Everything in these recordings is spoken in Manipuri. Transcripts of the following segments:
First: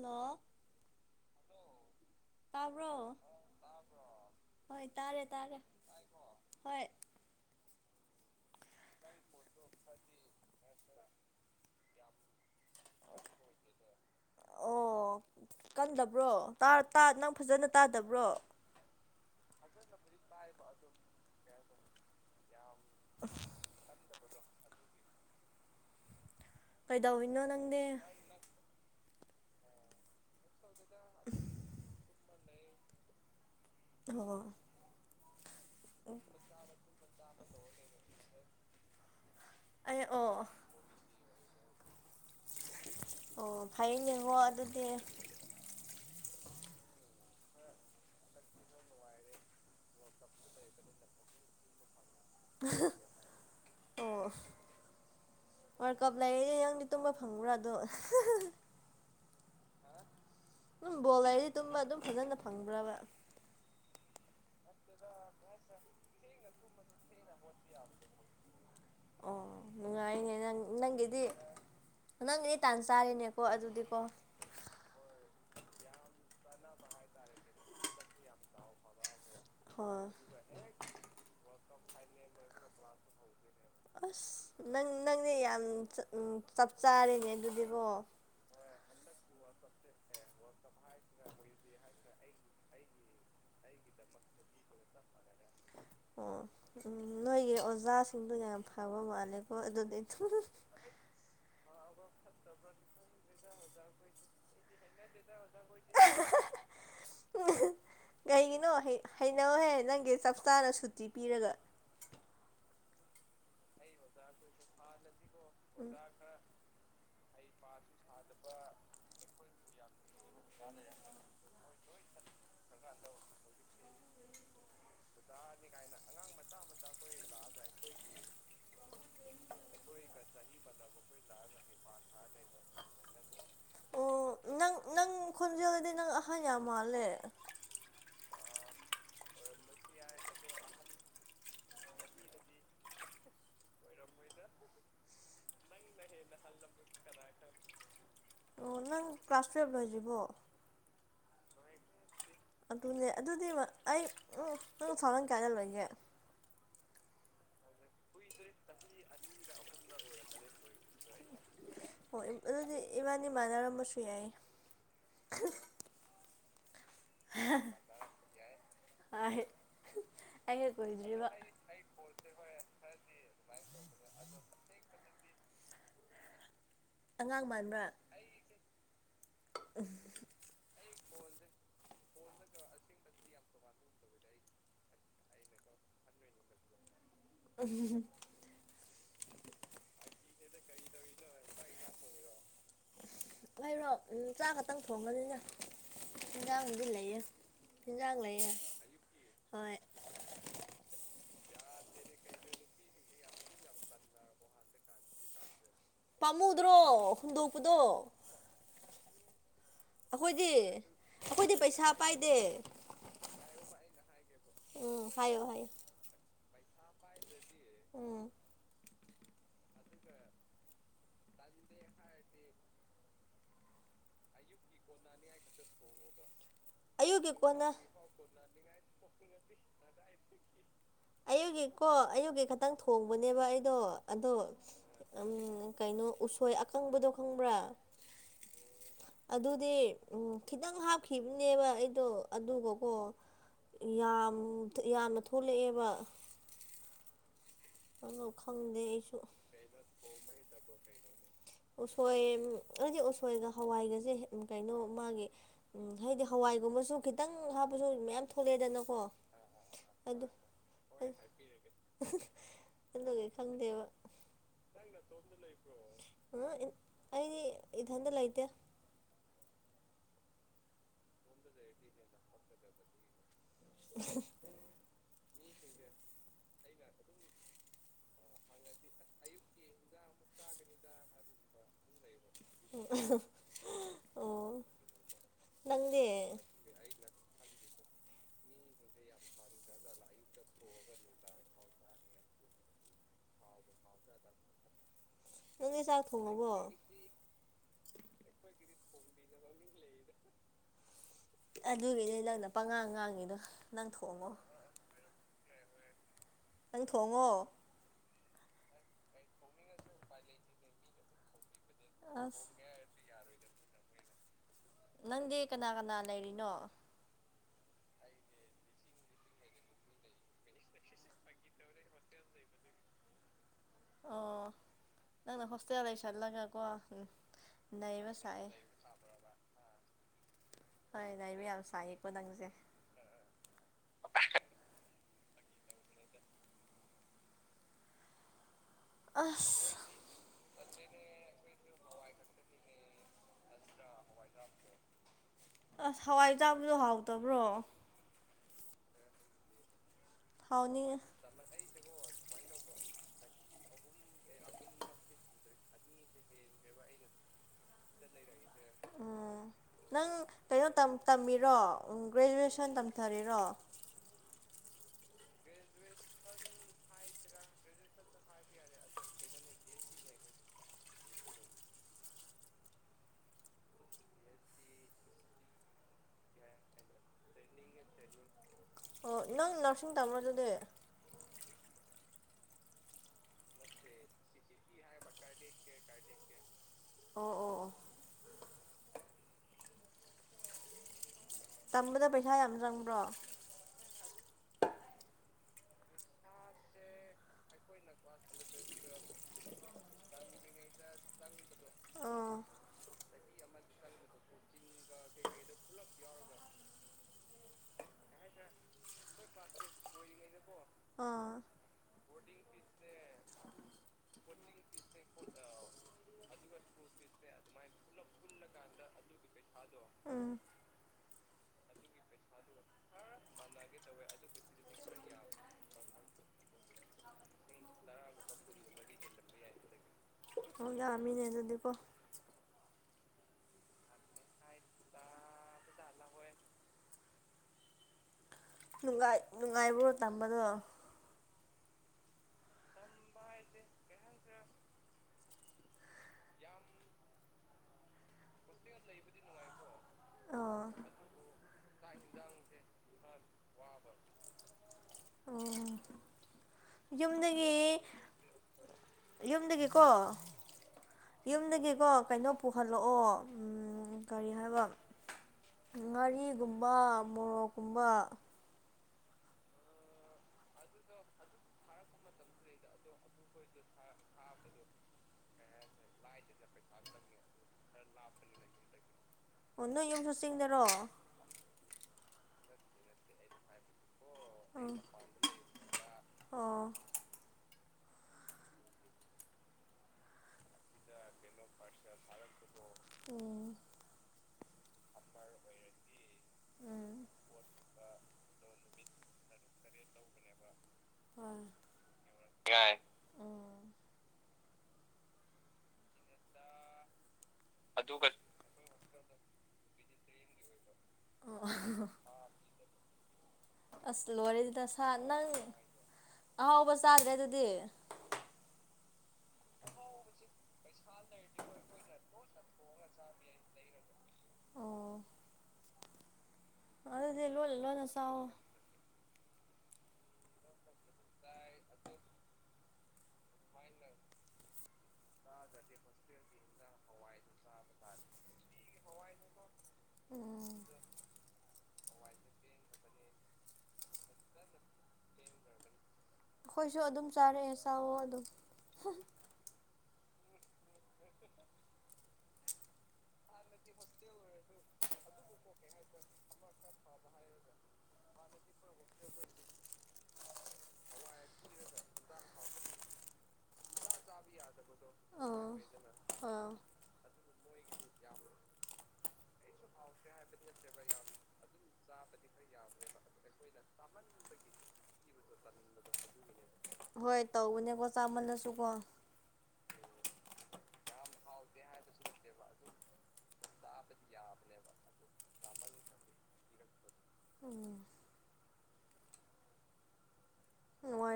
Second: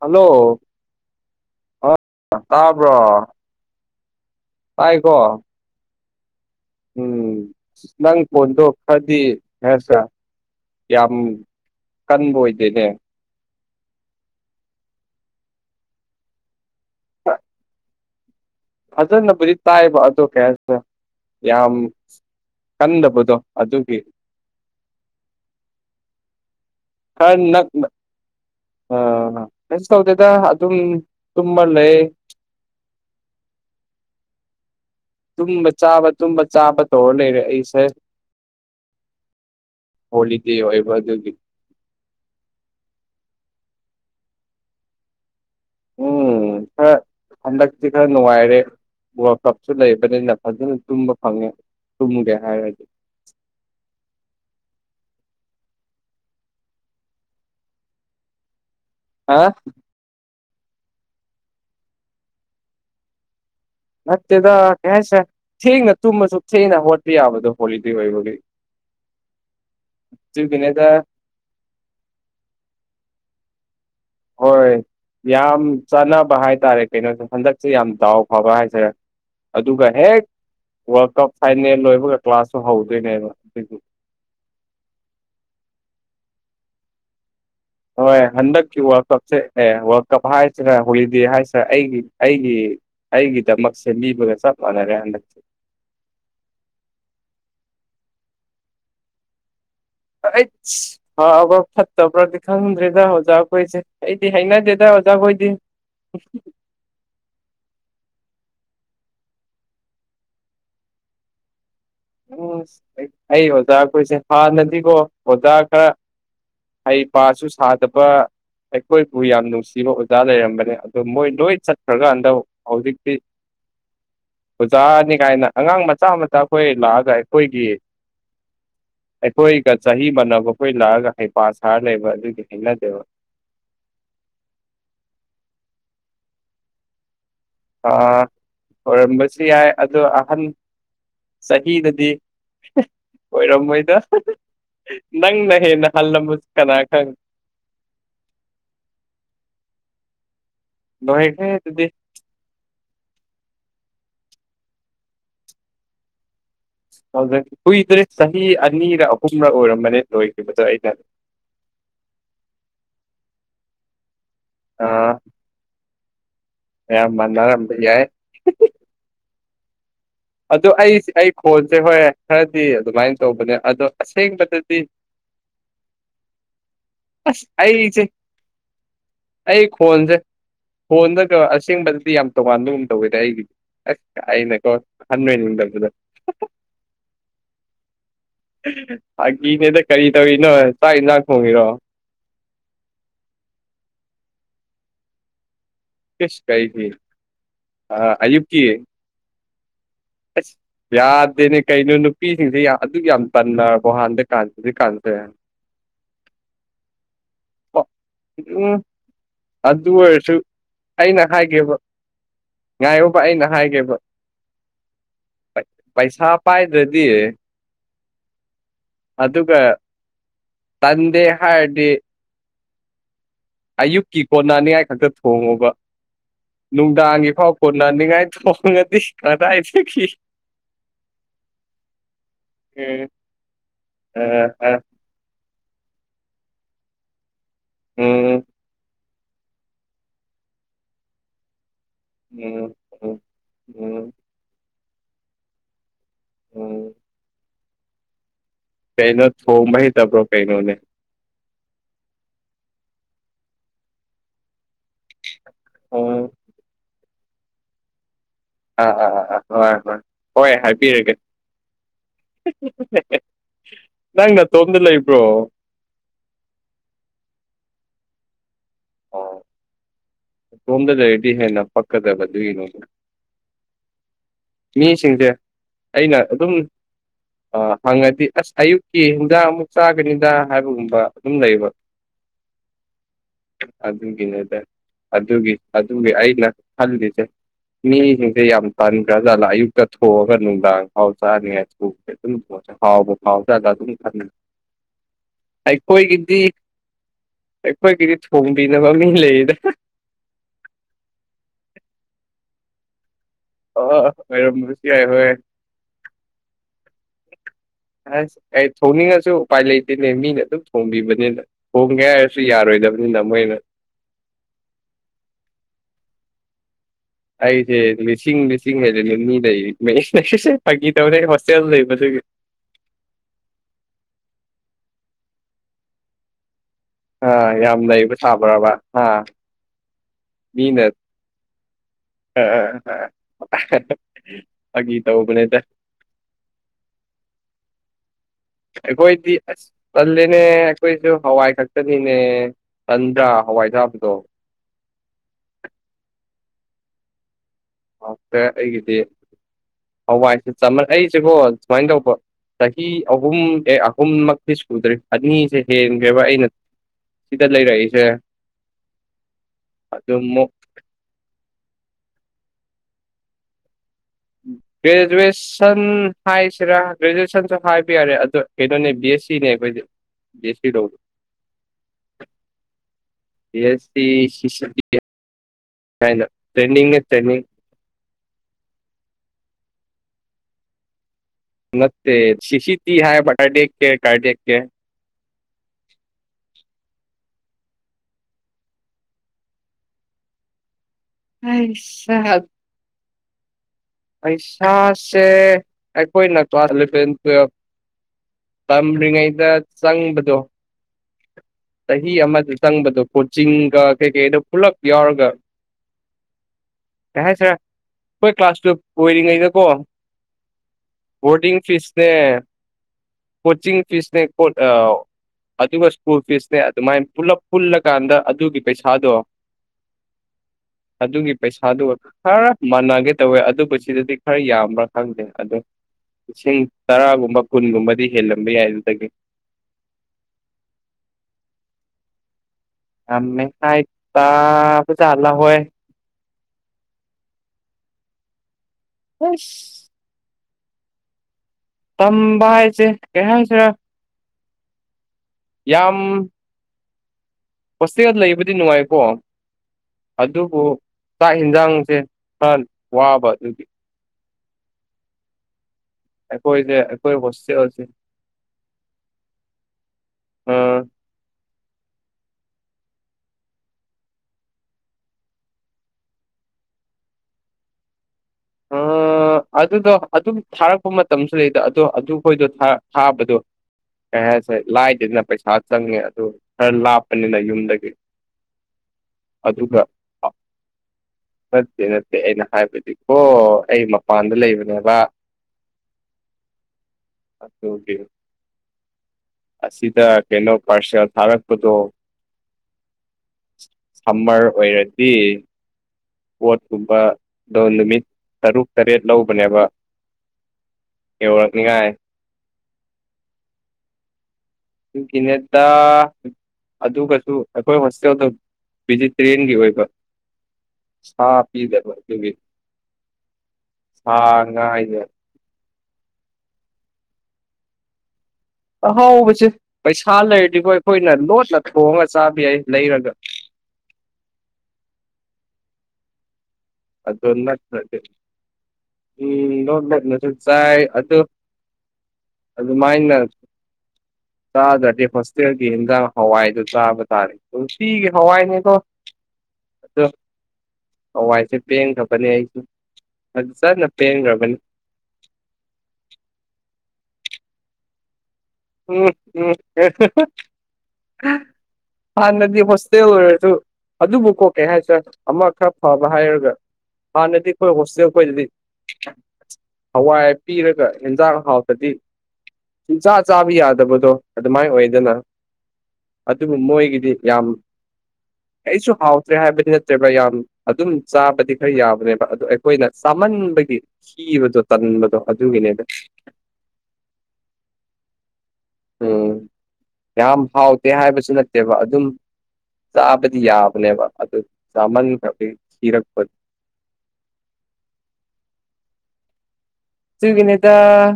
ꯍꯜꯂꯣ ꯑ ꯇꯥꯕ꯭ꯔꯣ ꯍꯣꯏ ꯇꯥꯏꯀꯣ ꯇꯥꯔꯦ ꯇꯥꯔꯦ ꯍꯣꯏ ꯎꯝ ꯅꯪ ꯐꯣꯟꯗꯣ ꯈꯔꯗꯤ ꯈꯔꯁꯥ ꯌꯥꯝ ꯀꯟꯕ ꯑꯣꯏꯗꯦꯅꯦ ꯑꯣ ꯀꯟꯗꯕ꯭ꯔꯣ ꯇꯥꯔ ꯇꯥ ꯅꯪ ꯐꯖꯅ ꯇꯥ ꯗꯕ꯭ꯔꯣ ꯐꯖꯅꯕꯨꯗꯤ ꯇꯥꯏꯌꯦꯕ ꯑꯗꯣ ꯀꯩ ꯍꯥꯏꯁꯤꯔꯥ ꯌꯥꯝ ꯀꯟꯗꯕꯗꯣ ꯑꯗꯨꯒꯤ ꯈꯔ ꯀꯩꯗꯧꯔꯤꯅꯣ ꯅꯪꯗꯤ ꯅꯛꯅ ꯑ ꯀꯩꯁꯨ ꯇꯧꯗꯦꯗ ꯑ ꯎꯝ ꯇꯨꯝꯃ ꯂꯩꯌꯦ ꯍꯣꯏ ꯇꯨꯝꯕ ꯆꯥꯕ ꯇꯨꯝꯕ ꯆꯥꯕ ꯇꯧꯔ ꯂꯩꯔꯦ ꯑꯩꯁꯦ ꯑꯩ ꯑꯣ ꯍꯣꯂꯤꯗꯦ ꯑꯣꯏꯕ ꯑꯗꯨꯒꯤ ꯑꯣ ꯐꯩꯌꯦꯅꯦꯀꯣ ꯑꯗꯨꯗꯤ ꯎꯝ ꯈꯔ ꯍꯟꯗꯛꯇꯤ ꯈꯔ ꯅꯨꯡꯉꯥꯏꯔꯦ ꯋꯥꯔ꯭ꯜꯀꯞꯁꯨ ꯂꯩꯕꯅꯤꯅ ꯐꯖꯅ ꯇꯨꯝꯕ ꯐꯪꯉꯦ ꯇꯨꯝꯗꯦ ꯍꯥꯏꯔꯗꯤ ꯑꯣ ꯋꯥꯔ꯭ꯜ ꯀꯞ ꯂꯩꯔꯦꯅ ꯅꯪꯗꯤ ꯇꯨꯝꯕ ꯐꯪꯕ꯭ꯔ ꯑꯗꯣ ꯍꯥ ꯎꯝ ꯕꯣꯜ ꯂꯩꯔꯗꯤ ꯇꯨꯝꯕ ꯑꯗꯨꯝ ꯐꯖꯅ ꯐꯪꯕ꯭ꯔꯕ ꯅꯠꯇꯦꯗ ꯀꯩ ꯍꯥꯏꯁꯤꯔꯥ ꯊꯦꯡꯅ ꯇꯨꯝꯃꯁꯨ ꯊꯦꯡꯅ ꯍꯧꯒꯠꯄ ꯌꯥꯕꯗꯣ ꯍꯣꯂꯤꯗꯦ ꯑꯣꯏꯕꯒꯤ ꯑꯣ ꯅꯨꯡꯉꯥꯏꯅꯦ ꯅꯪ ꯑꯗꯨꯒꯤꯅꯦꯗ ꯅꯪꯒꯤꯗꯤ ꯅꯪꯒꯤꯗꯤ ꯇꯥꯟ ꯆꯥꯔꯦꯅꯦꯀꯣ ꯑꯗꯨꯗꯤꯀꯣ ꯍꯣꯏ ꯌꯥꯝ ꯆꯥꯟꯅꯕ ꯍꯥꯏꯇꯥꯔꯦ ꯀꯩꯅꯣꯁꯦ ꯍꯟꯗꯛꯁꯦ ꯌꯥꯝ ꯗꯥꯎ ꯐꯕ ꯍꯥꯏꯁꯤꯔꯥ ꯑꯗꯨꯒ ꯍꯣꯏ ꯍꯦꯛ ꯋꯥꯔ꯭ꯜ ꯀꯞ ꯐꯥꯏꯅꯦꯜ ꯂꯣꯏꯕꯒ ꯀ꯭ꯂꯥꯁꯁꯨ ꯍꯧꯗꯣꯏꯅꯦꯕ ꯑꯗꯨꯒꯤ ꯑꯁ ꯅꯪ ꯅꯪ ꯗꯤ ꯌꯥꯝ ꯆ ꯆꯞ ꯆꯥꯔꯦꯅꯦ ꯑꯗꯨꯗꯤ ꯍꯣꯏ ꯍꯟꯗꯛꯀꯤ ꯋꯥꯔ꯭ꯜ ꯀꯞꯁꯦ ꯑꯦ ꯋꯥꯔ꯭ꯜ ꯀꯞ ꯍꯥꯏꯁꯤꯔꯥ ꯍꯣꯂꯤꯗꯦ ꯍꯥꯏꯁꯤꯔꯥ ꯑꯩꯒꯤ ꯑꯩꯒꯤ ꯑꯩꯒꯤꯗꯃꯛ ꯁꯦꯝꯕꯤꯕꯒ ꯆꯝ ꯃꯥꯟꯅꯔꯦ ꯍꯦ ꯑꯥ ꯎꯝ ꯅꯣꯏꯒꯤ ꯑꯣꯖꯥꯁꯤꯡꯗꯨ ꯌꯥꯝ ꯐꯕ ꯃꯥꯜꯂꯦꯀꯣ ꯑꯗꯨꯗꯤ ꯑꯩꯁ ꯐꯕ ꯐꯠꯇꯕ꯭ꯔꯗꯤ ꯈꯪꯗ꯭ꯔꯦꯗ ꯑꯣꯖꯥꯈꯣꯏꯁꯦ ꯑꯩꯗꯤ ꯍꯥꯏꯅꯗꯦꯗ ꯑꯣꯖꯥꯈꯣꯏꯗꯤ [inaudible] ꯀꯩꯒꯤꯅꯣ ꯍꯩꯅꯧꯍꯦ ꯅꯪꯒꯤ ꯆꯞ ꯆꯥꯅ ꯁꯨꯇꯤ ꯄꯤꯔꯒ ꯎꯝ ꯑꯩ ꯑꯣꯖꯥꯈꯣꯏꯁꯦ ꯍꯥꯟꯅꯗꯤꯀꯣ ꯑꯣꯖꯥ ꯈꯔ ꯍꯩ ꯄꯥꯁꯨ ꯁꯥꯗꯕ ꯑꯩꯈꯣꯏꯕꯨ ꯌꯥꯝ ꯅꯨꯡꯁꯤꯕ ꯑꯣꯖꯥ ꯂꯩꯔꯝꯕꯅꯦ ꯑꯗꯣ ꯃꯣꯏ ꯂꯣꯏ ꯆꯠꯈ꯭ꯔꯀꯥꯟꯗ ꯍꯧꯖꯤꯛꯇꯤ ꯑꯣꯖꯥꯅꯤ ꯀꯥꯏꯅ ꯑꯉꯥꯡ ꯃꯆꯥ ꯃꯆꯥ ꯈꯣꯏ ꯂꯥꯛꯑꯒ ꯑꯩꯈꯣꯏꯒꯤ ꯑꯩꯈꯣꯏꯒ ꯆꯍꯤ ꯃꯥꯟꯅꯕ ꯈꯣꯏ ꯂꯥꯛꯑꯒ ꯍꯩꯄꯥ ꯁꯥꯔ ꯂꯩꯕ ꯑꯗꯨꯒꯤ ꯍꯩꯅꯗꯦꯕ ꯑꯣ ꯅꯪ ꯅꯪ ꯈꯣꯟꯖꯦꯜꯗꯗꯤ ꯅꯪ ꯑꯍꯟ ꯌꯥꯝ ꯃꯥꯜꯂꯦ ꯑ ꯑꯣꯏꯔꯝꯕꯁꯨ ꯌꯥꯏ ꯑꯗꯣ ꯑꯍꯟ ꯆꯍꯤꯗꯗꯤ ꯑꯣꯏꯔꯝꯃꯣꯏꯗ ꯅꯪꯅ ꯍꯦꯟꯅ ꯍꯜꯂꯝꯕꯁꯨ ꯀꯅꯥ ꯈꯪꯅꯤ ꯑꯣ ꯅꯪ ꯀ꯭ꯂꯥꯁ ꯇ꯭ꯋꯦꯜꯕ ꯂꯣꯏꯗ꯭ꯔꯤꯕꯣ ꯂꯣꯏꯈ꯭ꯔꯦ ꯑꯗꯨꯗꯤ ꯑꯗꯨꯅꯦ ꯑꯗꯨꯗꯤ ꯑꯩ ꯎꯝ ꯅꯪ ꯇꯨꯊꯥꯎꯖꯟ ꯀꯌꯥꯗ ꯂꯣꯏꯒꯦ ꯊꯥꯎꯖꯟ ꯀꯨꯏꯗ꯭ꯔꯤ ꯆꯍꯤ ꯑꯅꯤꯔꯥ ꯑꯍꯨꯝꯔꯥ ꯑꯣꯏꯔꯝꯕꯅꯦ ꯂꯣꯏꯈꯤꯕꯗꯣ ꯑꯩꯅ ꯍꯣꯏ ꯑꯗꯨꯗꯤ ꯏꯕꯥꯅꯤ ꯏꯃꯥꯟꯅꯔꯝꯃꯁꯨ ꯌꯥꯏ ꯑꯥ ꯌꯥꯝ ꯃꯥꯟꯅꯔꯝꯕ ꯌꯥꯏ [unintelligible] ꯑꯗꯣ ꯑꯩ ꯑꯩ ꯀꯣꯏꯗ꯭ꯔꯤꯕ ꯑꯩ ꯈꯣꯟꯁꯦ ꯍꯣꯏ ꯈꯔꯗꯤ ꯑꯗꯨꯃꯥꯏꯅ ꯇꯧꯕꯅꯦ ꯑꯗꯣ ꯑꯁꯦꯡꯕꯗꯗꯤ [inaudible] ꯑꯁ ꯑꯉꯥꯡ ꯃꯥꯟꯕ꯭ꯔꯥ ꯑꯩꯁꯦ ꯑꯩ ꯈꯣꯟꯁꯦ ꯐꯣꯟꯗꯒ ꯑꯁꯦꯡꯕꯗꯗꯤ ꯌꯥꯝ ꯇꯣꯉꯥꯟꯕꯒꯨꯝ ꯇꯧꯋꯦꯗ ꯑꯩꯒꯤꯗꯤ ꯑꯁ ꯑꯩꯅꯀꯣ ꯑꯍꯟ ꯑꯣꯏꯅꯤꯡꯗꯕꯗꯣ ꯎꯝ ꯐꯥꯒꯤꯅꯦꯗ ꯀꯔꯤ ꯇꯧꯔꯤꯅꯣ ꯆꯥꯛ ꯌꯦꯟꯖꯥꯡ ꯊꯣꯡꯉꯤꯔꯣ ꯐꯩꯔꯣ ꯆꯥꯛ ꯈꯛꯇꯪ ꯊꯣꯡꯉꯅꯤꯅꯦ ꯏꯁ ꯌꯦꯟꯁꯥꯡꯕꯨꯗꯤ ꯀꯩꯒꯤ ꯂꯩꯌꯦ ꯑ ꯌꯦꯟꯁꯥꯡ ꯂꯩꯌꯦ ꯍꯣꯏ ꯐ [inaudible] ꯌꯥꯗꯦꯅꯦ ꯀꯩꯅꯣ ꯅꯨꯄꯤꯁꯤꯡꯁꯦ ꯑꯗꯨꯛ ꯌꯥꯝ ꯇꯟꯅꯔꯕꯣ ꯍꯥꯟꯅ ꯀꯥꯟꯖꯤꯛ ꯀꯥꯟꯁꯦ ꯄꯥꯝꯃꯨꯗ꯭ꯔꯣ ꯍꯨꯟꯗꯣꯛꯄꯗꯣ ꯎꯝ ꯑꯗꯨ ꯑꯣꯏꯔꯁꯨ ꯑꯩꯈꯣꯏꯗꯤ ꯑꯩꯅ ꯑꯩꯈꯣꯏꯗꯤ ꯍꯥꯏꯒꯦꯕ ꯄꯩꯁꯥ ꯄꯥꯏꯗꯦ ꯉꯥꯏꯌꯨꯕ ꯑꯩꯅ ꯍꯥꯏꯒꯦꯕ ꯎꯝ ꯍꯥꯏꯌꯣ ꯍꯥꯏꯌꯣ ꯄꯩꯁꯥ ꯄꯥꯏꯗ꯭ꯔꯗꯤ ꯎꯝ ꯑꯗꯨꯒ ꯇꯟꯗꯦ ꯍꯥꯏꯔꯗꯤ ꯑꯌꯨꯛꯀꯤ ꯀꯣꯟꯅꯅꯤꯡꯉꯥꯏ ꯈꯥꯛꯇ ꯊꯣꯡꯉꯣꯕ ꯑꯌꯨꯛꯀꯤ ꯅꯨꯡꯗꯥꯡꯒꯤꯐꯥꯎ ꯀꯣꯟꯅ ꯀꯣꯟꯅꯅꯤꯡꯉꯥꯏ ꯊꯣꯡꯉꯗꯤ ꯀꯗꯥꯏꯗꯒꯤ ꯑꯌꯨꯛꯀꯤꯀꯣ ꯑꯌꯨꯛꯀꯤ ꯈꯇꯪ ꯎꯝ ꯊꯣꯡꯕꯅꯦꯕ ꯑꯩꯗꯣ ꯑ ꯑꯗꯣ ꯑ ꯀꯩꯅꯣ ꯎꯁꯣꯏ ꯑꯀꯪꯕꯗꯣ ꯈꯪꯕ꯭ꯔꯥ ꯎꯝ ꯑꯗꯨꯗꯤ ꯈꯤꯇꯪ ꯍꯥꯞꯈꯤꯕꯅꯦꯕ ꯑꯩ ꯑꯗꯣ ꯎꯝ ꯑꯗꯨꯒꯀꯣ ꯎꯝ ꯎꯝ ꯌꯥꯝ ꯌꯥꯝꯅ ꯊꯣꯛꯂꯛꯑꯦꯕ ꯑꯝ ꯀꯩꯅꯣ ꯈꯪꯗꯦ ꯑꯩꯁꯨ ꯀꯩꯅꯣ ꯊꯣꯡꯕ ꯍꯩꯇꯕ꯭ꯔꯣ ꯀꯩꯩꯅꯣꯅꯦ ꯎꯁꯣꯏ ꯅꯠꯇꯦ ꯎꯁꯣꯏꯒ ꯍꯋꯥꯏꯒꯁꯦ ꯀꯩꯅꯣ ꯃꯥꯒꯤ ꯎꯝ ꯍꯥꯏꯗꯤ ꯍꯋꯥꯏꯒꯨꯝꯕꯁꯨ ꯈꯤꯇꯪ ꯍꯥꯞꯄꯁꯨ ꯃꯌꯥꯝ ꯑꯥ ꯊꯣꯛꯂꯛꯑꯦꯗꯅꯀꯣ ꯑꯥ ꯑꯥ ꯍꯣꯏ ꯍꯣꯏ ꯑꯗꯨ ꯍꯣꯏ ꯍꯥꯏꯕꯤꯔꯒꯦ ꯑꯗꯨꯒꯤ ꯈꯪꯗꯦꯕ ꯅꯪ ꯅꯇꯣꯝꯗ ꯂꯩꯕ꯭ꯔꯣ ꯑ ꯑꯩꯗꯤ ꯏꯊꯟꯇ ꯂꯩꯇꯦ ꯑꯣ ꯢꯇꯣꯝꯗ ꯂꯩꯔꯗꯤ ꯍꯦꯟꯅ ꯄꯛꯀꯗꯕ ꯗꯨꯏꯅꯦ ꯃꯤꯁꯤꯡꯁꯦ ꯑꯩꯅ ꯑꯗꯨꯝ ꯑ ꯍꯪꯉꯗꯤ ꯑꯁ ꯑꯌꯨꯛꯀꯤ ꯍꯤꯟꯖꯥꯛ ꯑꯃꯨꯛ ꯆꯥꯒꯅꯤꯗ ꯍꯥꯏꯕꯒꯨꯝꯕ ꯑꯗꯨꯝ ꯂꯩꯕ ꯎ [inaudible] ꯑꯗꯨꯒꯤꯅꯦꯗ ꯑꯗꯨꯒꯤ ꯅꯪꯗꯤ ꯑꯗꯨꯒꯤ ꯑꯩꯅ ꯍꯜꯂꯤꯁꯦ ꯃꯤꯁꯤꯡꯁꯦ ꯌꯥꯝ ꯇꯟꯒꯥꯖꯠꯂ ꯑꯌꯨꯛꯇ ꯊꯣꯛꯑꯒ ꯅꯨꯡꯗꯥꯡ ꯐꯥꯎ ꯆꯥꯅꯤ ꯍꯥꯏ ꯑꯗꯨꯝ ꯍꯥꯎꯕꯨ ꯍꯥꯎꯖꯠꯂ ꯑꯗꯨꯝ ꯈꯥꯜꯂꯦ ꯅꯪꯗꯤ ꯆꯥꯛ ꯑꯩꯈꯣꯏꯒꯤꯗꯤ ꯊꯣꯡꯉꯕꯣ ꯑꯩꯈꯣꯏꯒꯤꯗꯤ ꯊꯣꯡꯕꯤꯅꯕ ꯃꯤ ꯂꯩꯗ ꯑꯗꯨꯒꯤꯅꯦ ꯅꯪꯅ ꯄꯉꯥꯡ ꯉꯥꯡꯉꯤꯗꯣ ꯅꯪ ꯊꯣꯡꯉꯣ ꯑꯣꯢꯔꯝꯕꯁꯨ ꯌꯥꯏ ꯍꯣꯏ ꯅꯪ ꯊꯣꯡꯉꯣ ꯑꯁ ꯑꯩ ꯊꯣꯡꯅꯤꯡꯉꯁꯨ ꯎꯄꯥꯏ ꯂꯩꯇꯦꯅꯦ ꯃꯤꯅ ꯑꯗꯨꯝ ꯊꯣꯡꯕꯤꯕꯅꯤꯅ ꯊꯣꯡꯒꯦ ꯍꯥꯏꯔꯁꯨ ꯑꯁ ꯌꯥꯔꯣꯏꯗꯕ ꯗꯕꯅꯤꯅ ꯃꯣꯏꯅ ꯅꯪꯗꯤ ꯀꯅꯥ ꯀꯅꯥ ꯂꯩꯔꯤꯅꯣ ꯑꯩꯁꯦ ꯂꯤꯁꯤꯡ ꯂꯤꯁꯤꯡ ꯍꯥꯏꯁꯦ ꯅꯤ ꯂꯩꯌꯦꯛꯁꯦ ꯐꯥꯒꯤ ꯇꯧꯔꯦ ꯍꯣꯁꯇꯦꯜ ꯂꯩꯕꯗꯨꯒꯤ ꯑꯣ ꯅꯪꯅ ꯍꯣꯁꯇꯦꯜ ꯂꯩꯁꯤꯜꯂꯒꯀꯣ ꯑꯥ ꯌꯥꯝ ꯅꯩꯕ ꯁꯥꯕ꯭ꯔꯕꯥ ꯍꯥ ꯃꯤꯅ ꯍꯣꯏ ꯂꯩꯕ ꯌꯥꯝ ꯁꯥꯏꯌꯦꯀꯣ ꯅꯪꯁꯦ ꯑꯥ ꯐꯥꯒꯤ ꯇꯧꯕꯅꯦꯗ ꯑꯩꯈꯣꯏꯗꯤ ꯑꯁ ꯄꯜꯂꯦꯅꯦ ꯑꯩꯈꯣꯏꯁꯨ ꯍꯋꯥꯏ ꯈꯛꯇꯅꯤꯅꯦ ꯇꯟꯗ꯭ꯔꯥ ꯍꯋꯥꯏ ꯊꯥꯕꯗꯣ ꯑꯁ ꯍꯋꯥꯏ ꯆꯥꯕꯗꯣ ꯍꯥꯎꯇꯕ꯭ꯔꯣ ꯑꯦ ꯑꯩꯒꯤꯗꯤ ꯍꯋꯥꯏꯁꯦꯃ ꯍꯥꯎꯅꯤꯡꯉꯦ ꯑꯩꯁꯤꯦꯕꯣ ꯁꯨꯃꯥꯏꯅ ꯇꯧꯕ ꯆꯍꯤ ꯑꯍꯨꯝ ꯑꯦ ꯑꯍꯨꯝꯃꯛꯇꯤ ꯁꯨꯗ꯭ꯔꯤ ꯑꯅꯤꯁꯦ ꯍꯦꯟꯒ꯭ꯔꯦꯕ ꯑꯩꯅ ꯁꯤꯗ ꯂꯩꯔꯏꯁꯦ [unintelligible] ꯅꯪ ꯃꯣꯏ ꯀꯩꯅꯣ ꯇꯝꯃꯤꯔꯣ ꯒ꯭ꯔꯦꯖꯨꯋꯦꯁꯟ ꯇꯝꯊꯔꯤꯔꯣ [unintelligible] ꯁꯟ ꯍꯥꯏꯁꯤꯔꯥ ꯒ꯭ꯔꯦꯖꯨꯑꯦꯁꯟꯁꯨ ꯍꯥꯏꯕ ꯌꯥꯔꯦ ꯑꯗꯣ ꯀꯩꯅꯣꯅꯦ ꯕꯤ ꯑꯦꯁ ꯁꯤꯅꯦ ꯑꯩꯈꯣꯏꯗꯤ ꯁꯦꯁꯗꯧ [unintelligible] ꯄꯁ ꯐꯥꯏꯩꯅ ꯇ꯭ꯔꯦꯟꯅꯤꯡꯡꯦ ꯇ꯭ꯔꯦꯟꯅꯤꯡꯡ ꯑꯣ ꯅꯪ ꯅꯔꯁꯤꯡꯅ ꯇꯝꯃ꯭ꯔꯥꯗꯗꯦ ꯃꯦ ꯁꯤꯁꯤ ꯇꯤ ꯍꯥꯏ ꯇꯥꯇꯦꯛ ꯀ ꯀꯥꯇꯌꯥꯦ ꯍꯕ ꯀꯔꯦꯀꯦ ꯀꯥꯏꯦꯀꯦ ꯑꯣ ꯑꯣ ꯑꯣ ꯇꯝꯕꯗ ꯍꯩꯁꯥ ꯄꯩꯁꯥ ꯌꯥꯝ ꯆꯪꯕ꯭ꯔꯣ ꯄꯩꯥꯁꯦ ꯑꯩꯈꯣꯏꯅ ꯑꯦꯂꯚꯦꯟ ꯇꯨꯌꯦꯦꯜꯞ ꯇꯝ꯭ꯔꯤꯉꯩꯗ ꯆꯪꯕꯗꯣ ꯃ ꯆꯥꯡꯦ ꯆꯍꯤ ꯑꯃꯗ ꯆꯪꯕꯗꯣ ꯀꯣꯆꯤꯡꯒ ꯀꯩꯀꯩꯗꯣ ꯄꯨꯜꯂꯞ ꯌꯥꯎꯔꯒ ꯂꯥ ꯀꯌꯥ ꯀꯩ ꯍꯥꯏ ꯁꯥꯔꯦ ꯑꯩꯈꯣꯏ ꯀ꯭ꯂꯥꯁ ꯇꯨꯌꯦꯞ ꯑꯣꯏꯔꯤꯉꯩꯗꯀꯣ ꯑꯥ ꯕꯣꯇꯤꯡ ꯐꯤꯁꯅꯦ ꯀꯣꯆꯤꯡ ꯐꯤꯤꯁꯅꯦꯣ ꯑꯇꯕꯁ ꯁ꯭ꯀꯨꯜ ꯐꯤꯁꯅꯦ ꯑꯗꯨꯃꯥꯏꯅ ꯄꯨꯂꯞ ꯄꯨꯜꯂꯀꯥꯟꯗ ꯑꯗꯨꯒꯤ ꯄꯩꯁꯥꯗꯣ ꯍꯗꯣ ꯎꯝ ꯑꯗꯨꯒꯤ ꯄꯩꯁꯥꯗꯨ ꯈꯔ ꯃꯥꯟꯅꯒꯦ ꯇꯧꯋꯦ ꯑꯗꯨꯕꯨ ꯁꯤꯗꯗꯤ ꯈꯔ ꯌꯥꯝꯕ꯭ꯔꯥ ꯈꯪꯗꯦ ꯑꯗꯨ ꯂꯤꯁꯤꯡ ꯇꯔꯥꯒꯨꯝꯕ ꯀꯨꯟꯒꯨꯝꯕꯗꯤ ꯍꯦꯜꯂꯝꯕ ꯌꯥꯏ ꯑꯗꯨꯗꯒꯤ ꯑꯣ ꯌꯥꯝꯃꯤꯅꯦ ꯑꯗꯨꯗꯤꯀꯣ ꯑꯃꯦ ꯍꯥꯏꯥꯏ ꯇ ꯆꯂ ꯍꯣꯏ ꯆꯂ ꯍꯣꯏ ꯅꯨꯡꯉꯥꯏ ꯑꯁ ꯅꯨꯡꯉꯥꯏꯕꯣ ꯇꯝꯕꯗꯣ ꯇꯝꯕ ꯍꯥꯏꯁꯦ ꯀꯩꯍꯟꯁꯤꯔ ꯌꯥꯝ ꯍꯣꯁꯇꯦꯜ ꯂꯩꯕꯗꯤ ꯅꯨꯡꯉꯥꯏꯀꯣ ꯑꯗꯨꯕꯨ ꯑꯥ ꯆꯥꯛ ꯌꯦꯟꯁꯥꯡꯁꯦ ꯈꯔ ꯋꯥꯕ ꯑꯗꯨꯗꯤ ꯎꯝ ꯑꯩꯈꯣꯏꯁꯦ ꯑꯩꯈꯣꯏ ꯌꯨꯝꯗꯒꯤ ꯍꯣꯁꯇꯦꯜꯁꯦ ꯌꯨꯝꯗꯒꯤꯀꯣ ꯑ ꯌꯨꯝꯗꯒꯤꯀꯣ ꯀꯩꯅꯣ ꯄꯨꯍꯜꯂꯛꯑꯣ ꯀꯔꯤ ꯍꯥꯏꯕ ꯉꯥꯔꯤꯒꯨꯝꯕ ꯃꯣꯔꯣꯛꯀꯨꯝꯕ ꯑ [unintelligible] ꯑꯗꯨꯗꯣ ꯑꯗꯨꯝ ꯊꯥꯔꯛꯄ ꯃꯇꯝꯁꯨ ꯂꯩꯗ ꯑꯗꯣ ꯑꯗꯨꯈꯣꯏꯗꯣ ꯊꯥꯕꯗꯣ ꯀꯩ ꯍꯥꯏꯔꯁꯦ ꯂꯥꯏꯗꯅ ꯄꯩꯁꯥ ꯆꯪꯉꯦ ꯑꯗꯨ ꯈꯔ ꯂꯥꯞꯄꯅꯤꯅ ꯌꯨꯝꯗꯒꯤ [unintelligible] ꯑꯣ ꯑꯗꯨꯒ ꯅꯣꯏ ꯌꯨꯝꯁꯨ ꯆꯤꯡꯗꯔꯣ ꯅꯠꯇꯦ ꯅꯠꯇꯦ ꯑꯩꯅ ꯍꯥꯏꯕꯗꯤ ꯑꯣ ꯑꯩ ꯃꯄꯥꯟꯗ ꯂꯩꯕꯅꯦꯕ ꯑꯥ [unintelligible] ꯑꯁꯤꯗ ꯀꯩꯅꯣ ꯄꯥꯔꯁꯦꯜ ꯊꯥꯔꯛꯄꯗꯣ ꯎꯝ ꯁꯝꯃꯔ ꯑꯣꯏꯔꯗꯤ ꯄꯣꯠꯀꯨꯝꯕ ꯎꯝ ꯑꯗꯣ ꯅꯨꯃꯤꯠ ꯇꯔꯨꯛ ꯇꯔꯦꯠ ꯂꯧꯕꯅꯦꯕ ꯍꯣꯏ ꯌꯧꯔꯛꯅꯤꯡꯉꯥꯏ ꯌꯥꯏ ꯎꯝ ꯀꯤꯅꯦꯠꯇ ꯑꯗꯨꯒꯁꯨ ꯑꯩꯈꯣꯏ ꯑꯗꯨꯒ ꯍꯣꯁꯇꯦꯜꯗ ꯚꯦꯖꯤꯇꯔꯤꯟꯒꯤ ꯑꯣꯏꯕ ꯁꯥ ꯑꯣ ꯄꯤꯗꯕ ꯑꯗꯨꯈꯒꯤ ꯑꯁ ꯂꯣꯏꯔꯦꯗꯤ ꯅꯁꯥ ꯉꯥꯏꯅ ꯅꯪ ꯑꯍꯥꯎꯕ ꯆꯥꯗ꯭ꯔꯦ ꯑꯗꯨꯗꯤ ꯑꯥꯛꯍꯥꯎꯕꯁꯦ ꯄꯩꯁꯥ ꯂꯩꯔꯗꯤꯕꯣ ꯑꯩꯈꯣꯏꯅ ꯂꯣꯠꯅ ꯊꯣꯡꯉꯒ ꯆꯥꯕ ꯌꯥꯏ ꯂꯩꯔꯒ ꯑꯣ ꯑꯗꯨꯗꯤ ꯑꯗꯣ ꯂꯣꯟꯅ ꯂꯣꯟꯅ ꯅꯠꯇꯔꯥꯒꯗꯤ ꯆꯥꯎꯋꯣ ꯎꯝ [unintelligible] ꯆꯥꯏ ꯑꯗꯣ ꯑꯗꯨꯃꯥꯏꯅ ꯆꯥꯗ꯭ꯔꯗꯤ ꯍꯁꯇꯦꯜꯒꯤ ꯍꯦꯟꯖꯥꯡ ꯍꯋꯥꯏꯗꯨꯣ ꯆꯥꯕ ꯇꯥꯔꯦ ꯅꯨꯡꯁꯤꯒꯤ ꯍꯋꯥꯏꯅꯦꯀꯣ ꯑ ꯎꯝ ꯍꯋꯥꯏꯁꯦ ꯄꯦꯟꯈꯔꯕꯅꯤ ꯑꯩꯗꯤ ꯐꯖꯅ ꯄꯦꯟꯒ꯭ꯔꯕꯅꯤ ꯑꯩꯈꯣꯏꯁꯨ ꯑꯗꯨꯝ ꯆꯥꯔꯛꯑꯦ ꯆꯥꯛꯑꯣ ꯑꯗꯨꯝ ꯎꯝ ꯎꯝ ꯍꯥꯟꯅꯗꯤ ꯍꯣꯁꯇꯦꯜ ꯑꯣꯏꯔꯁꯨ ꯑꯗꯨꯕꯨꯀꯣ ꯀꯩ ꯍꯥꯏꯁꯔ ꯑꯃ ꯈꯔ ꯐꯕ ꯍꯥꯏꯔꯒ ꯍꯟꯅꯗꯤ ꯀꯣꯏ ꯍꯁꯗ ꯀꯣꯏ ꯑꯗꯨꯗꯤ ꯍꯋꯥꯏ ꯄꯤꯔꯒ ꯌꯦꯟꯖꯥꯡ ꯍꯥꯎꯇꯗꯤ ꯆꯤꯟꯖꯥꯛ ꯆꯥꯕ ꯌꯥꯗꯕꯗꯣ ꯑꯗꯨꯃꯥꯏꯅ ꯑꯣꯏꯗꯅ ꯑꯥ ꯑꯥ ꯑꯗꯨꯕꯨ ꯃꯣꯏꯒꯤꯗꯤ ꯌꯥꯝ ꯑꯩꯁꯨ ꯍꯥꯎꯇ꯭ꯔꯦ ꯍꯥꯏꯕꯗꯤ ꯅꯠꯇꯦꯕ ꯌꯥꯝ ꯑꯗꯨꯝ ꯆꯥꯕꯗꯤ ꯈꯔ ꯌꯥꯕꯅꯦꯕ ꯑꯗꯨꯗꯣ ꯑꯩꯈꯣꯏꯅ ꯆꯥꯃꯟꯕꯒꯤ ꯀꯤꯕꯗꯣ ꯇꯟꯕꯗꯣ ꯑꯗꯨꯒꯤꯅꯦꯕ ꯍꯣꯏ ꯇꯧꯕꯅꯦꯀꯣ ꯆꯥꯃꯜꯂꯁꯨꯀꯣ ꯎꯝ ꯌꯥꯝ ꯍꯥꯎꯇꯦ ꯍꯥꯏꯕꯁꯨ ꯅꯠꯇꯦꯕ ꯑꯗꯨꯝ ꯆꯥꯕꯗꯤ ꯌꯥꯕꯅꯦꯕ ꯑꯗꯨ ꯆꯥꯃꯟ ꯈꯗꯤ ꯊꯤꯔꯛꯄ ꯑꯣꯝ ꯨꯗꯨꯒꯤꯅꯤꯗ [unintelligible]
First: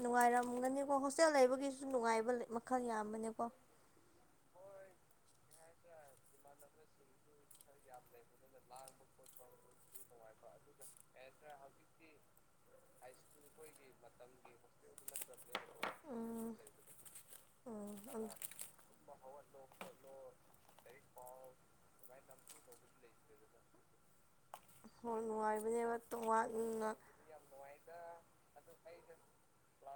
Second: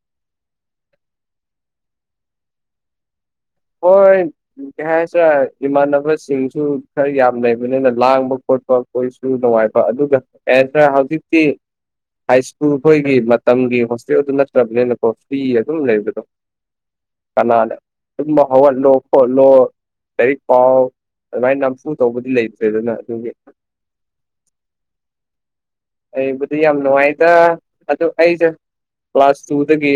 ꯅꯨꯡꯉꯥꯏꯔꯝꯒꯅꯤꯀꯣ ꯍꯣꯁꯇꯦꯜ ꯂꯩꯕꯒꯤꯁꯨ ꯅꯨꯡꯉꯥꯏꯕ ꯃꯈꯜ ꯌꯥꯝꯕꯅꯦꯀꯣ ꯍꯣꯏ ꯀꯩ ꯍꯥꯏꯁꯤꯔꯦ ꯏꯃꯥꯟꯅꯕꯁꯤꯡꯁꯨ ꯈꯔ ꯌꯥꯝ ꯂꯩꯕꯅꯤꯅ ꯂꯥꯡꯕ ꯈꯣꯠꯄ ꯀꯣꯏꯁꯨ ꯅꯨꯡꯉꯥꯏꯕ ꯑꯗꯨꯒ ꯑꯦꯗ ꯍꯧꯖꯤꯛꯇꯤ ꯍꯥꯏ ꯁ꯭ꯀꯨꯜ ꯑꯩꯈꯣꯏꯒꯤ ꯃꯇꯝꯒꯤ ꯍꯣꯁꯇꯦꯜꯗꯨ ꯅꯠꯇ꯭ꯔꯕꯅꯤꯅꯀꯣ ꯐ꯭ꯤ ꯑꯗꯨꯝ ꯂꯩꯕꯗꯣ ꯀꯅꯥꯟ ꯂꯩꯕꯗꯣ ꯎꯝ ꯇꯨꯃꯕ ꯍꯩꯒꯥꯠꯂꯦ ꯀꯣꯠꯂꯣ ꯂꯥꯏꯔꯤꯛ ꯄꯥꯎ ꯑꯗꯨꯃꯥꯏꯅ ꯅꯝꯐꯨ ꯇꯧꯕꯗꯤ ꯂꯩꯇ꯭ꯔꯦ ꯑꯗꯨꯅ ꯑꯗꯨꯒꯤ ꯍꯣꯏ ꯅꯨꯡꯉꯥꯏꯕꯅꯦꯕ ꯑꯩꯕꯨꯗꯤ ꯌꯥꯝ ꯇꯣꯉꯥꯟꯅ ꯅꯨꯡꯉꯥꯏꯗ ꯑ ꯑꯩꯁꯦ ꯀ꯭ꯂꯥꯁ ꯇꯨꯗꯒꯤ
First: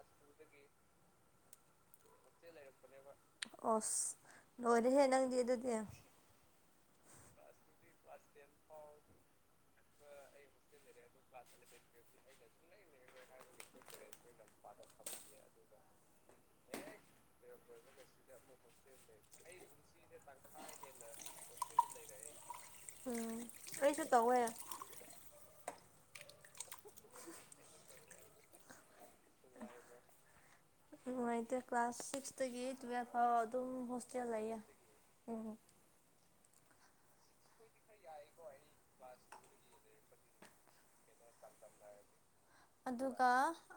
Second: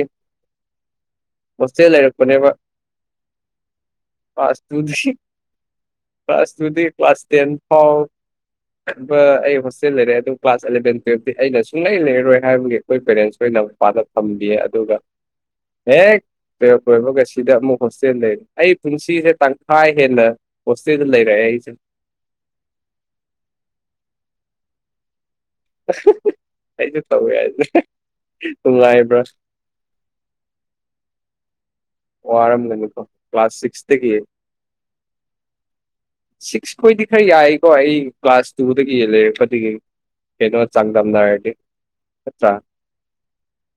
ꯍꯣꯁꯇꯦꯜ ꯂꯩꯔꯛꯄꯅꯦꯕ ꯑꯣꯁ ꯀ꯭ꯂꯥꯁ ꯅꯣꯔ ꯍꯦ ꯇꯨꯗꯒꯤ ꯅꯪꯗꯤ ꯑꯗꯨꯗꯤ ꯀ꯭ꯂꯥꯁ ꯇꯨꯗꯤ ꯀ꯭ꯂꯥꯁ ꯇꯦꯟ ꯐꯥꯎꯕ ꯑꯩ ꯍꯣꯁꯇꯦꯜ ꯂꯩꯔꯦ ꯑꯗꯨ ꯀ꯭ꯂꯥꯁ ꯑꯦꯂꯚꯦꯟ ꯇꯨꯋꯜꯞꯇꯤ ꯑꯩꯅ ꯁꯨꯡꯂꯩ ꯂꯩꯔꯣꯏ ꯍꯥꯏꯕꯒꯤ ꯑꯩꯈꯣꯏ ꯄꯦꯔꯦꯟꯁ ꯑꯣꯏꯅ ꯃꯄꯥꯗ ꯊꯝꯕꯤꯌꯦ ꯑꯗꯨꯒ ꯑꯦꯛ ꯇꯨꯌꯦꯜꯕ ꯂꯣꯏꯕꯒ ꯁꯤꯗ ꯑꯃꯨꯛ ꯍꯣꯁꯇꯦꯜ ꯂꯩꯔ ꯑꯩ ꯄꯨꯟꯁꯤꯁꯦ ꯇꯪꯈꯥꯏ ꯍꯦꯟꯅ ꯍꯣꯁꯇꯦꯜꯗ ꯂꯩꯔꯦꯛꯑ ꯑꯩꯁꯦ ꯎꯝ ꯀꯩꯁꯨ ꯇꯧꯋꯦ ꯑꯩꯁꯨ ꯇꯧꯋꯦ ꯍꯥꯏꯦ ꯅꯨꯡꯉꯥꯏꯕ꯭ꯔꯥ ꯅꯨꯡꯉꯥꯏꯇꯦ ꯀ꯭ꯂꯥꯁ ꯁꯤꯛꯁꯇꯒꯤ ꯋꯥꯔꯝꯒꯅꯤꯀꯣ ꯇꯨꯋꯦꯜꯐ ꯐꯥꯎ ꯀ꯭ꯂꯥꯁ ꯑꯗꯨꯝ ꯁꯤꯛꯁꯇꯒꯤ ꯍꯣꯁꯇꯦꯜ ꯂꯩꯌꯦ ꯎꯝꯝ ꯁꯤꯛꯁ ꯈꯣꯏꯗꯤ ꯈꯔ ꯌꯥꯏꯀꯣ ꯑꯩ ꯀ꯭ꯂꯥꯁ ꯇꯨꯗꯒꯤ ꯌꯦꯜꯂꯔꯦꯄꯗꯤꯗꯒꯤ ꯀꯩꯅꯣ ꯆꯥꯡꯪꯗꯝꯝ ꯍꯥꯏꯗꯤ꯭ꯔ ꯑꯗꯨꯒ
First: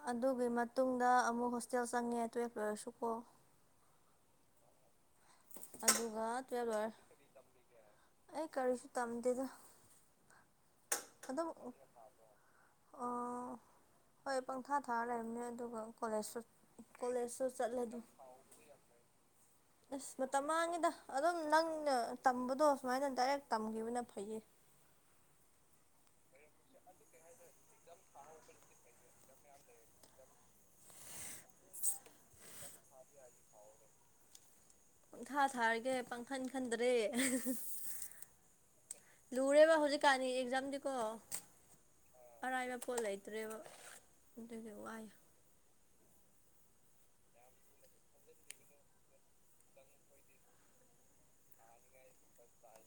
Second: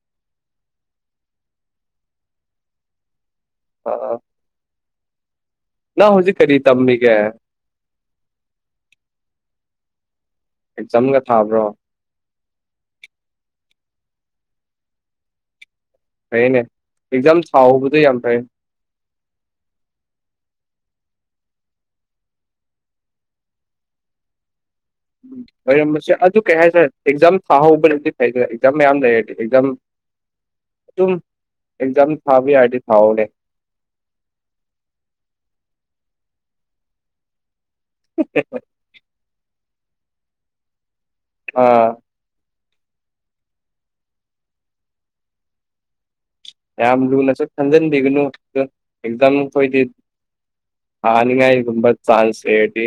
ꯑꯗꯨꯒꯤ ꯃꯇꯨꯡꯗ ꯑꯃꯨꯛ ꯍꯣꯁꯇꯦꯜ ꯆꯪꯉꯦ ꯇꯨꯌꯦꯜꯞ ꯂꯣꯏꯔꯁꯨꯀꯣ ꯑ ꯑ ꯑꯗꯨꯒ ꯀꯔꯤ ꯇ꯭ꯋꯦꯜ ꯂꯣꯏꯔ ꯇꯝꯃꯤꯒꯦ ꯑꯩ ꯀꯔꯤꯁꯨ ꯇꯝꯗꯦꯗ ꯑꯦꯛꯖꯥꯝꯒ ꯑꯗꯨꯝ ꯊꯥꯕ꯭ꯔꯣ ꯑꯣ ꯍꯣꯏ ꯄꯪꯊꯥ ꯊꯥꯔ ꯂꯩꯔꯝꯅꯦ ꯑꯗꯨꯒ ꯀꯣꯂꯦꯖ ꯐꯩꯅꯦ ꯑꯦꯛꯖꯥꯝ ꯀꯣꯂꯦꯖꯁꯨ ꯊꯥꯍꯧꯕꯗꯣ ꯆꯠꯂꯗꯤ ꯌꯥꯝ ꯐꯩ ꯑꯁ ꯃꯇꯝ ꯃꯥꯡꯉꯤꯗ ꯑꯗꯨꯝ ꯅꯪꯅ ꯇꯝꯕꯗꯣ ꯁꯨꯃꯥꯏꯅ ꯗꯥꯏꯔꯦꯛ ꯇꯝꯈꯤꯕꯅ ꯐꯩꯌꯦ ꯎꯝ ꯑꯣꯏꯔꯝꯕꯁꯦ ꯑꯗꯨ ꯀꯩ ꯍꯥꯏꯇꯥꯔꯦ ꯑꯦꯛꯖꯥꯝ ꯊꯥꯍꯧꯕꯅꯗꯤ ꯐꯩꯗꯦ ꯑꯦꯛꯖꯥꯝ ꯃꯌꯥꯝ ꯂꯩꯔꯗꯤ ꯑꯦꯛꯖꯥꯝ [unintelligible] ꯑꯗꯨꯝ ꯑꯦꯛꯖꯥꯝ ꯊꯥꯕ ꯌꯥꯔꯗꯤ ꯊꯥꯎꯅꯦ ꯄꯪꯊꯥ ꯊꯥꯔꯒꯦ ꯄꯪꯈꯟ ꯈꯟꯗ꯭ꯔꯦ ꯂꯨꯔꯦꯕ ꯍꯧꯖꯤꯛ ꯀꯥꯅꯤ ꯑꯦꯛꯖꯥꯝꯗꯤꯀꯣ ꯑꯥ ꯑꯔꯥꯏꯕ ꯄꯣꯠ ꯂꯩꯇ꯭ꯔꯦꯕ ꯑꯗꯨꯗꯤ ꯋꯥꯏ ꯌꯥꯝ ꯂꯨꯅꯁꯨ ꯈꯟꯖꯟꯕꯤꯒꯅꯨ ꯑꯦꯛꯖꯥꯝ ꯈꯣꯏꯗꯤ ꯊꯅꯤꯡꯉꯥꯏ ꯒꯨꯝꯕ ꯆꯥꯟꯁ ꯂꯩꯔꯗꯤ